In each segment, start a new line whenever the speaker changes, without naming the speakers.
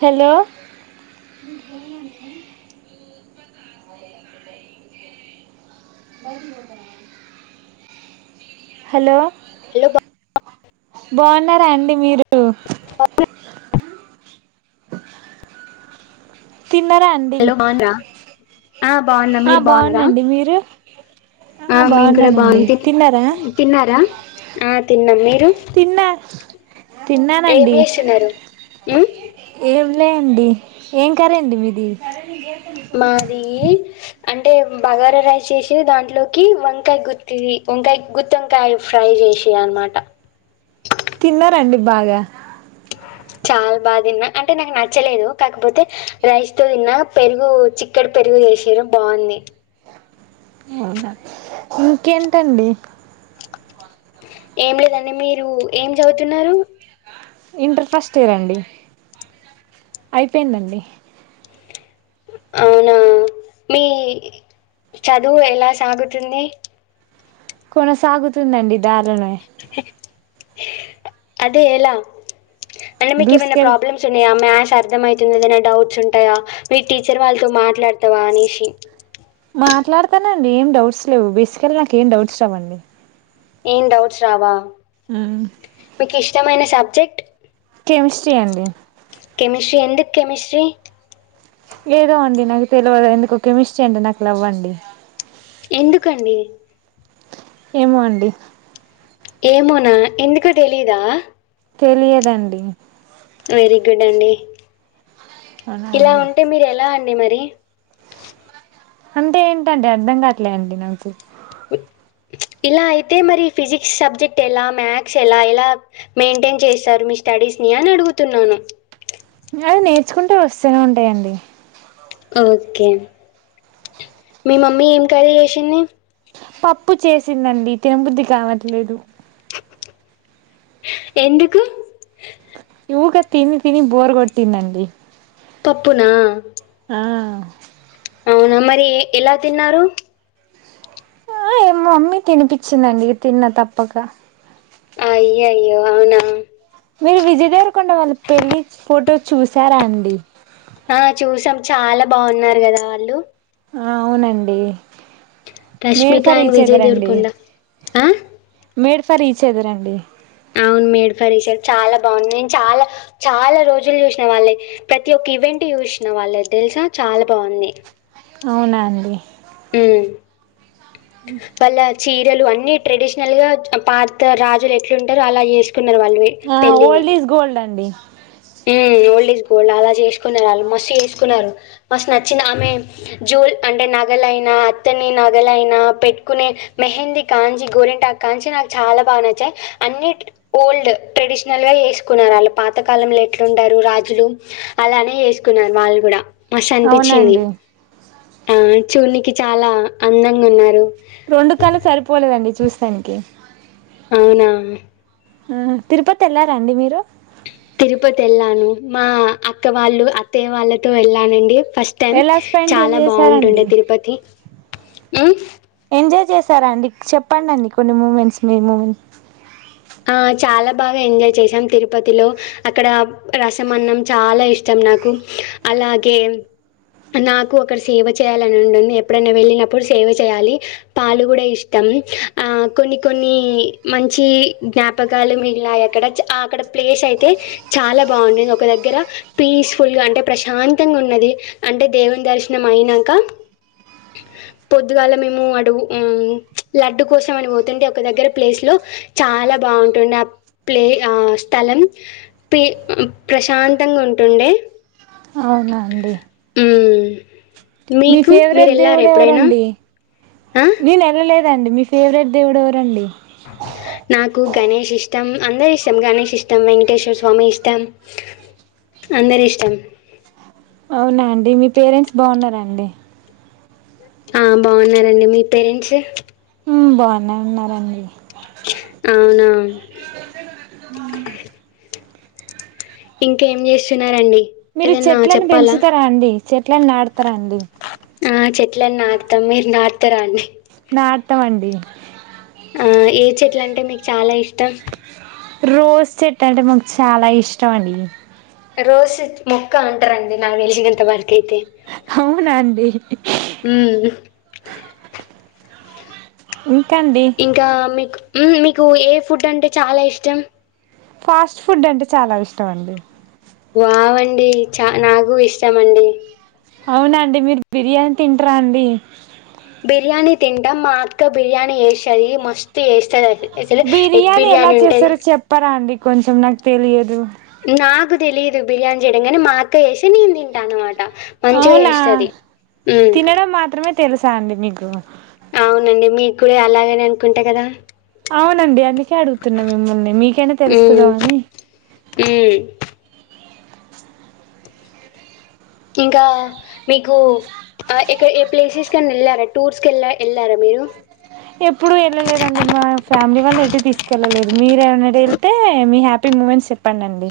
Hello మౌరి ఉండ hello
hello బా
బాగున్నారా అండి మీరు
అ
తిన్నరా అండి
హలో బాగున్నారా ఆ బాగున్నా
ఆ
మీరు బాగున్నారా
బాగుండండి మీరు అ
ఆ మేము కూడా బాగుంది తిన్నారా ఆ తిన్నాం మీరు
తిన్నా తిన్నానండి
ఈ
ఏంలే అండి ఏం కరండి మీది
మది అంటే బగారా రైస్ చేసి దాంట్లోకి వంకాయ గుత్తి వంకాయ గుత్తి వంకాయ ఫ్రై చేసి అనమాట
తిన్నారండి బాగా
చాలా బాగా తిన్నా అంటే నాకు నచ్చలేదు కాకపోతే రైస్ తో తిన్నా పెరుగు చిక్కటి పెరుగు చెసిరు బాగుంది
అవునా ఇంకేంటండి
ఏం లేదండి మీరు ఏం చదువుతున్నారు
ఇంటర్ ఫస్ట్ ఇయర్ అండి అయిపోయిందండి
అవునా మీ చదువు ఎలా సాగుతుంది
కొనసాగుతుందండి దారి తన్నాై
అదేలా అ మీ ఏమన్న
దూసుకెళ్
ప్రాబ్లమ్స్ని మ అర్థ అవుతుందిదనే డౌట్స్ ఉంటాయా మీ టీచర్ వాళ్ళతో మాట్లాడతావా అనేసి
మాట్లాడుతానండి ఏం డౌట్స్ లేవు బేసికల్ నాకు ఏం డౌట్స్ రావండి
ఏం డౌట్స్ రావా మీకు ఇష్టమైన సా చెట్
కెమిస్ట్రీ అండి
కెమిస్ట్రీ ఎందు కెమిస్ట్రీ
ఏదో అండి నాకు తెలియదు ఎందుకో కెమిస్ట్రీ అండి నాకు లవ్వండి
ఎందుకండి
ఏమో అండి
ఏమోనా ఎందుకు తెలీదా
తెలియదండి
వెరీ గుడ్ అండి
అవునా
ఇలా
అండి
ఉంటే మీరు ఎలా అంట మరి
అంటే ఏంటండి అర్థం కాట్లేండి నాంచి
ఇలా అయితే మరి ఫిజిక్స్ సబ్జెక్ట్ ఎలా మ్యాథ్స్ ఎలా ఎలా మెయింటైన్ చేస్తారు మీ స్టడీస్ ని అని అడుగుతున్నాను
అది నేర్చుకుంటే వస్తనే ఉంటయండి.
ఓకే మీ మమ్మీ ఏం కర్రీ చేసింది.
పప్పు చేసిందండి తినబుద్ది కావట్లేదు.
ఎందుకు?
ఊకే తిని తిని బోర్ కొట్టింది అండి.
పప్పునా
ఆ
అవునా మరి ఎ ఎలా తిన్నారు.
ఆ ఏ మమ్మీ తినిపించిందండి తిన్నా తప్పకా.
అయ్యోయ్యో అవునా.
మీరు విజయ్ దేవరకొండ వాళ్ళ పెళ్ళి ఫోటో చూసారా అండి.
ఆ చూసాం. చాలా బావున్నారు కదా ఆళ్ళు.
ఆ అవునండి. Made
Rashmika
for
and
each
Vijay
other అండి
దేవరకొండ ఆ
మేడ్ ఫర్ ఇచ్ అదర్ అండి.
అవును మేడ్ ఫర్ ఇచ్ అదర్ చాలా బాగుంది. నేను చాలా చాలా రోజులు చూశిన వాళ్ళయి ప్రతి ఒక్క ఈవెంట్ చూశిన వాళ్ళది తెలుసా చాలా బావుంది.
అవునా అండి.
హ్ వాళ్ళా చ్చి [unintelligible] అన్ని ట్రెడిషనల్ గా పాత రాజులు ఎట్లా ఉంటరు అలా చేసుకు కున్నరు వాళ్ళవి
ఆ
పెళ్ళిని.
ఓల్డ్ ఈజ్ గోల్డ్ అండి
హ్ ఓల్డ్ ఇస్ గోల్డ్ అలా చేసుకున్నారు వాళ్ళు. మస్త్ చేసుకున్నారు, మస్త్ నచ్చింది. ఆమె జూల్ అంటే నగలైనా అతని నగలైనా పెట్టుకునే మెహందీ కాంచి గోరింటాకు కాంచి నాకు చాలా బాగా నచ్చాయి. అన్ని ఓల్డ్ ట్రెడిషనల్గా చేసుకున్నారు వాళ్ళు పాతకాలం లె ఎట్లుంటరు రాజులు అలానే ఏసుకున్నారు వాళ్ళు కూడా. మస్త్ అనిపించింది.
అవునండి
ఆ చూన్నికి చాలా అందంగా ఉన్నారు.
రొండు కళ్ళు సరిపోలేదండి చూస్ థ్యాంక్యూ
అవునా.
ఆ తిరుపతి వెళ్లారాండి మీరు.
తిరుపతి ఎళ్ళాను. మా అక్కవాళ్ళు అత్తయ వాళ్ళతో వెళ్ళానండి. ఫస్ట్ టైం
ఎలా స్పెండ్
చాలా
చేసారండి
బావుంటుండే తిరుపతి. హ్
ఎంజాయ్ చేశారా అండి? చెప్పండి అండి కొన్ని మూమెంట్స్ మీ మూమెం
ఆ చాలా బాగా ఎంజాయ్ చేసాం తిరుపతిలో. అక్కడ రసం అన్నం చాలా ఇష్టం నాకు, అలాగే నాకు అక్కడ సేవ చేయాలని ఉంటుంది. ఎప్పుడైనా వెళ్ళినప్పుడు సేవ చేయాలి. పాలు కూడా ఇష్టం. ఆ కొన్ని కొన్ని మంచి జ్ఞాపకాలు మిగిలాయి అక్కడ. అక్కడ ప్లేస్ అయితే చాలా బావుంటుంది. ఒక దగ్గర పీస్ఫుల్గా అంటే ప్రశాంతంగా ఉన్నది. అంటే దేవుని దర్శనం అయినంకా పొద్దుగాల మేము అటు హ్ ఛ లడ్డు కోసం అని పోతుంటే ఒక దగ్గర ప్లేస్ లో చాలా బావుంటుండే ఆ ప్లే ఆ స్థలం పీ హుహ్ ప్రశాంతంగా ఉంటుండే.
అవునా అండి.
హ్
మీ ఫేవరెట్ దేవుడు ఎవరండి?
ఆ
నేను ఎళ్ళలేదు. అండి మీ ఫేవరెట్ దేవుడు ఎవరండి
నాకు గణేష్ ఇష్టం అందరిష్టం గణేష్ ఇష్టం వెంకటేశ్వర స్వామి ఇష్టం అందరిష్టం
అవునా అండి మీ పేరెంట్స్ బాగున్నార అండి
ఆ బాగున్నారండి మీ పేరెంట్స్
మ్మ్ బానే ఉన్నారండి
అవునా ఇంకేం చేస్తున్నారండి
మీరు
ఏదన్నా
చెట్లను
చెప్పాలా
పెంచుతరా అండి చెట్లని నాటు టుతరండీ
ట్లను నాటుతాం మీరు నాటుతరా అండి
నాటుతమండి
ఆ ఏ చెట్లు అంటే మీకు చాలా ఇష్టం
రోజు చెట్టంటే మాకు చాలా ఇష్టం అండి
రోస్ ముొక్క అంటారండీ నాకు తెలిసినంతవరకు అయితే
అవునా అండి
ఉమ్
ఉ
ఇంకా మీకు మీకు ఏ ఫుడ్ అంటే చాలా ఇష్టం
ఫాస్ట్ ఫుడ్ అంటే చాలా ఇష్టం అండి
వావ్ అండి నాకు చాలా ఇష్టం అండి
అవునా అండి మీరు బిర్యానీ తింటరా అండి
బిర్యానీ తింటాం మా అక్క బిర్యానీ చేస్తది మస్తు చేస్తది అసలు ఎగ్
బిర్యానీ ఎలా
ఉంటది
చేస్తారో చెప్పారా అండి కొంచెం నాకు తెలియదు
ఇ బిర్యానీ చేయడం కానీ మా అక్క చేేస్తే నేను తింటా అనమాట
అవునా తినడం మాత్రమే తెలుసా అండి మీకు దొ
నండి మీక్కుడా అలాగనే అనుకుంటా కదా
అవునండి అందుకే అడుగుతున్నా మిమ్మల్ని మీకైనా తెలుస్తదా అని
మ్మ్ ఇంకా మీకు ఎక్కడ ఏ ప్లేసెస్ కన్నా వెళ్ళారా టూర్స్కి వెళ్ళా వెళ్ళారా మీరు
ఎప్పుడుూ ఎళ్ళలేదండి మా ఫ్యామిలీ వాళ్ళు ఎటు తీసుకెళ్ళలేదు మీరేమైనా వెళ్తే మీ హ్యాపీ మూమెంట్స్ చెప్పండండి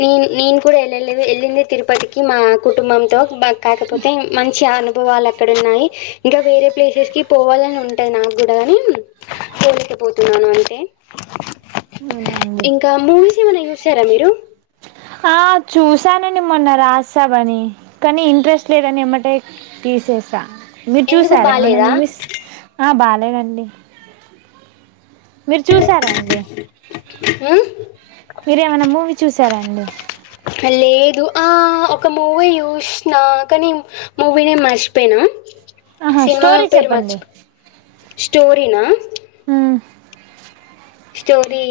నే నేను కూడా ఎళ్ళలేదు ఎళ్ళింది తిరుపతికి మా కుటుంబంతో మా కాకపోతే మంచి అనుభవాలు అక్కడ ఉన్నాయి ఇంకా వేరే ప్లేసెస్ కి పోవాలని ఉంటాది నాకు కూడాగాని పోలేకపోతున్నాను అంటే
అవునా అండి
ఇంకా మూవీస్ ఏమన్నా చూస్ చూస్తారా మీరు
ఆ చూసానండి మొన్న రాజాసబని కానీ ఇంట్రెస్ట్ లేదని ఏంబటే తీసేస మీరు
ఎందుకు
చూసారా ఏమన్నా
బాలేదా
మువీస్ ఆ బాగా ఏమండి మీరు చూసారాండి
ఉ
మీరు ఏమన్న మూవీ చూసా సరే అండి
లేదు ఆ ఒక మూవీ చూసినా కానీ మూవీ నే మర్చిపోయినా
ఆహా స్టోరీ చెప్పండి
స్టోరినా
ఉ
స్టోరీ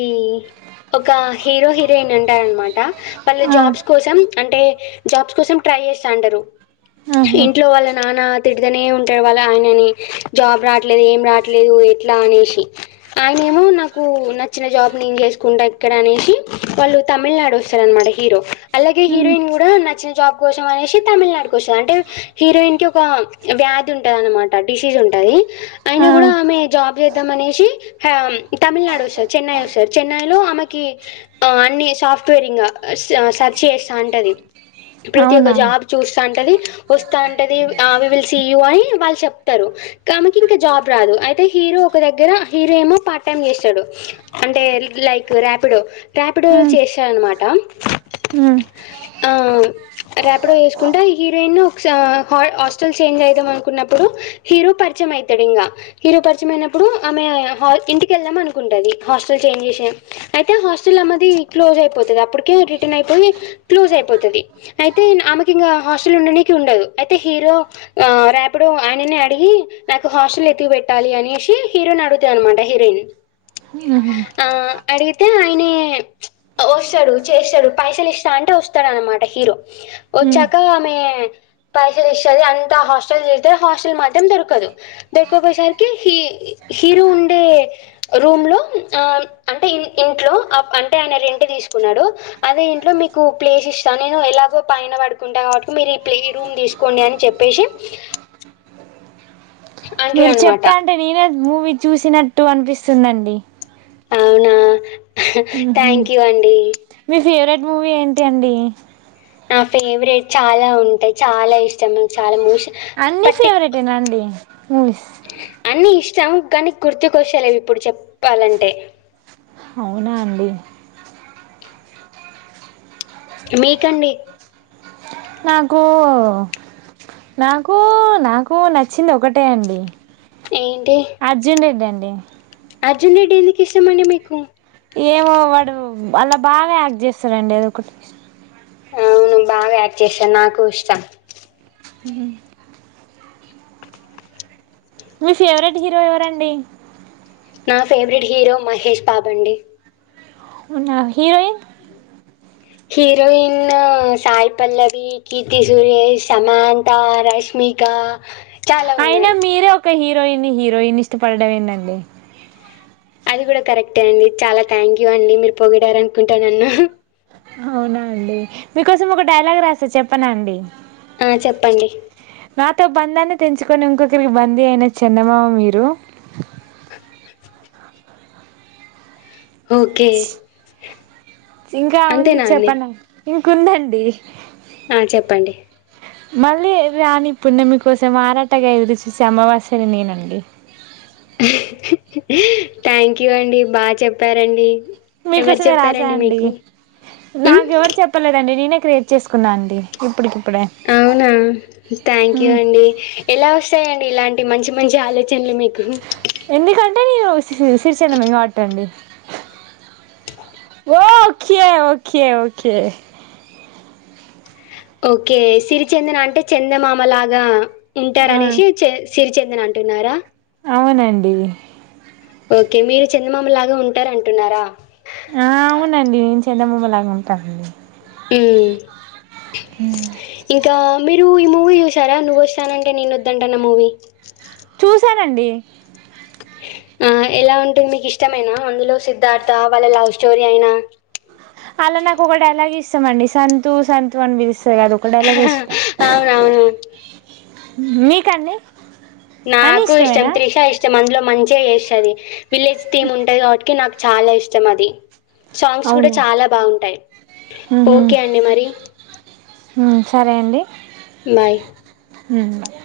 ఒక హీరో హీరోయిన్ అంటారన్నమాట వాళ్ళు
ఆ
జాబ్స్ కోసం అంటే జాబ్స్ కోసం ట్రై చేస్తాంటారు
ఆహా
ఇంట్లో వాళ్ళ నాన్న తిడుతనే ఉంటాడు వాళ్ళు ఆయనని జాబ్ రావట్లేదు ఏం రావట్లేదు ఎట్లా అనేసి ఆయన ఏమో నాకు నచ్చిన జాబ్ నేను చేసుకుంటా అక్కడ అనేసి వాళ్ళు తమిళనాడు వస్తారనమాట హీరో అలాగే
ఉమ్
హీరోయిన్ కూడా నచ్చిన జాబ్ కోసం అనేసి తమిళనాడుకి వస్తాది అంటే హీరోయిన్ కి ఒక వ్యాధి ఉంటది అనమాట డిసీజ్ ఉంటాది అయిన
ఆ
కూడా ఆమె జాబ్ చేత్ అనేసి హమ్ తమిళనాడు వస్తావ్ చెన్నై వస్సవ్ చెన్నైలో ఆమెకి అన్ని సాప్ట్వేరింగ్ సర్చ్ చేస్తా ఉంటది ప్రతి ఒక్క
అవునా
జాబ్ చూస్తాంటాది వస్తాంటాది ఆ విల్ సీ యూ ఐ వాళ్ళు చెప్తారు ఆమెకి ఇంకా జాబ్ రాదు అయితే హీరో ఒక దగ్గర హీరో ఏమో పా పార్ట్ టైమ్ చేస్తాడు అంటే లైక్ ర్యాపిడొ రాపిడో
ఉమ్
చేశార అనమాట ఆ
ఉమ్
ఆ రాపిడో చేసుకుంటా ఈ హీరోయిన్ ఒక హాస్టల్ చేంజ్ అయిదాం అనుకున్నప్పుడు హీరో పరిచయం అయితాడు ఇంకా హీరో పరిచయం అయినప్పుడు ఆమె ఇంటి వెళ్దాం అనుకుంటది హాస్టల్ చేంజ్ చేసి అయితే హాస్టల్ అనేది క్లోజ్ అయిపోతాది అప్పటికే రిటర్న్ అయిపోయి క్లోజ్ అయిపోతుది అయితే ఆమెకి ఇంకా హాస్టల్ ఉండడానికి ఉండదు అయితే హీరో ఆ రాపిడో ఆయననే అడిగి నాకు హాస్టల్ ఎతికి పెట్టాలి అనేసి హీరోని అడుగుతాది అనమాట హీరోయిన్
ఉహు
ఆ! అడిగితే ఆయనే వస్తాడు చేస్తాడు పైసలు ఇస్తా అంటే వస్తాడు అనమాట హీరో
ఉమ్
వచ్చాక ఆమె పైసలు ఇస్తాది అంత హాస్టల్ చేరితే హాస్టల్ మాత్రం దొరకదు దొరకపోయేసరికి హీ హీరో ఉండే రూమ్ లో ఆ అంటే ఇంట్లో అంటే ఆయన రెంట్ తీసుకున్నాడు అదే ఇంట్లో మీకు ప్లేస్ ఇస్తాను నేను ఎలాగో పైన పడుకుంటాను కాబట్టి మీరు ఈ ప్లే రూమ్ తీసుకోండి అని చెప్పేసి
మీరు
అంటాడనమాట.
చెప్తా అంటే నేనేమ్ మూవీ చూసినట్టు అనిపిస్తుందండి
అవునా
ఉహు
థ్యాంక్ యూ అండి
మీ ఫేవరెట్ మూవీ ఏంటి అండి
నా ఫేవరెట్ చాలా ఉంటాయి చాలా ఇష్టం చాలా మూవీస్
అన్ని
పట్టి
ఫేవరెటే నా అండి
చము కానీ గుర్తుకోస్తాలేవ్ ఇప్పుడు చెప్పాలంటే
అవునా అండి
మీకండి
నాకు ఊ నాకు నాకు నచ్చింది ఒకటే అండి
ఏంటి
అర్జున్ రెడ్డి అండ్ యే
అర్జున్ రెడ్డి ఎందుకు ఇష్టమండి మీకు
ఏమో వాడు వాలా బాగా యాక్ట్ చేస్తారండి ఏదో ఒకటి
అవును బాగా యాక్ట్ చేశాన్ నాకు ఇష్టం
మీ ఫేవరెట్ హీరో ఎవరండి
నా ఫేవరెట్ హీరో మహేష్ బాబు అండి
ఉన్న హీరోయిన్
హీరోయిను సాయి పల్లవి కీర్తి సురేష్ సమాంత రష్మిక చాలా
అయినా
ఉన్నారు
మీరే ఒక హీర్ హీరోయిని హీరోయిని ఇష్ట పడడమ్ ఎందండి
అది కూడా కరెక్టే అండి చాలా థ్యాంక్ యూ అండి మీర్ పొగిడారు అనుకుంటా నన్ను
అవునా అండి మీకోసం ఒక డైలాగ్ రాసా చెప్పనా అండి
ఆ చెప్పండి
తో బంధాన్ని తెంచుకొని ఇంకొకరికి బందీ అయిన చందమామ మీరు
ఓకే
ఇంకా ఉంది
అంతేనా అండి
చెప్పన ఇంక్ ఉందండీ
ఆ చెప్పండి
మళ్ళీ రాని పుణమి కోసం ఆరాటగ ఎదురూ చూసే అమావాస్య ను నేనండి
హా హి హి హి థ్యాంక్ యూ అండి బా చెప్పారండి ఎవరు
మీకోసమే రాసా
చెప్పారండి
అండి
మీకు ఉమ్,
నాకు ఎవరు చెప్పలేదండి నేనే క్రియేట్ చేసుకున్నా అండి ఇపుట్ కి ఇప్
అవునా థ్యాంక్ యూ
మ్మ్.
అండి ఎలా వస్తాయం ఇలాంటి మంచి మంచి ఆలోచనలు మీకు
ఎందుకంటే నేను స్ సిర్ సిర్ సైలంమే [unintelligible] గబట్టి అండి
[inaudible]
okay okay okay
okay Sirichandana అంటే చందమామ లాగా ఉంటారు
ఆ,
అనేసి చేస్ సిరిచందన అంటున్నారా
అవునండి
ఓకే మీరు చందమామ లాగా ఉంటార్ అంటున్నారా
హా అవునండి నేను చందమామ లాగా ఉంటా అండి
ఊ ఇంకా మీరు ఈ మూవీ చూసారా నువ్ వస్తానంటే నేను వద్దంటనా మూవీ
చూశానండి
ఆ ఎలా ఉంటుంది మీకు ఇష్టమేనా అందులో సిద్ధార్థ వాళ్ళ లవ్ స్టోరీ అయి
అలా నాకు ఒకటి డైలాగ్ ఇష్ ష్టం అండి సంతు సంతు అని పిలుస్ స్తది గా అది ఒక డైలాగే ఇష్టం
అవునవును.
మీకండి అని
నాకు ఇష్టం
ఇష్టమేనా
త్రిష ఇష్టం అందులో మం చిగా చేస్తది విలేజ్ టీమ్ ఉంటాది కాబట్టికే నాక్ చాలా ఇష్టం అది సాంగ్స్ కూడా
అవునా
చాలా బాగుంటాయి
మ్మ్.
ఓకే అండి మరి
ఉమ్, సరే
బాయ్
హు బాయ్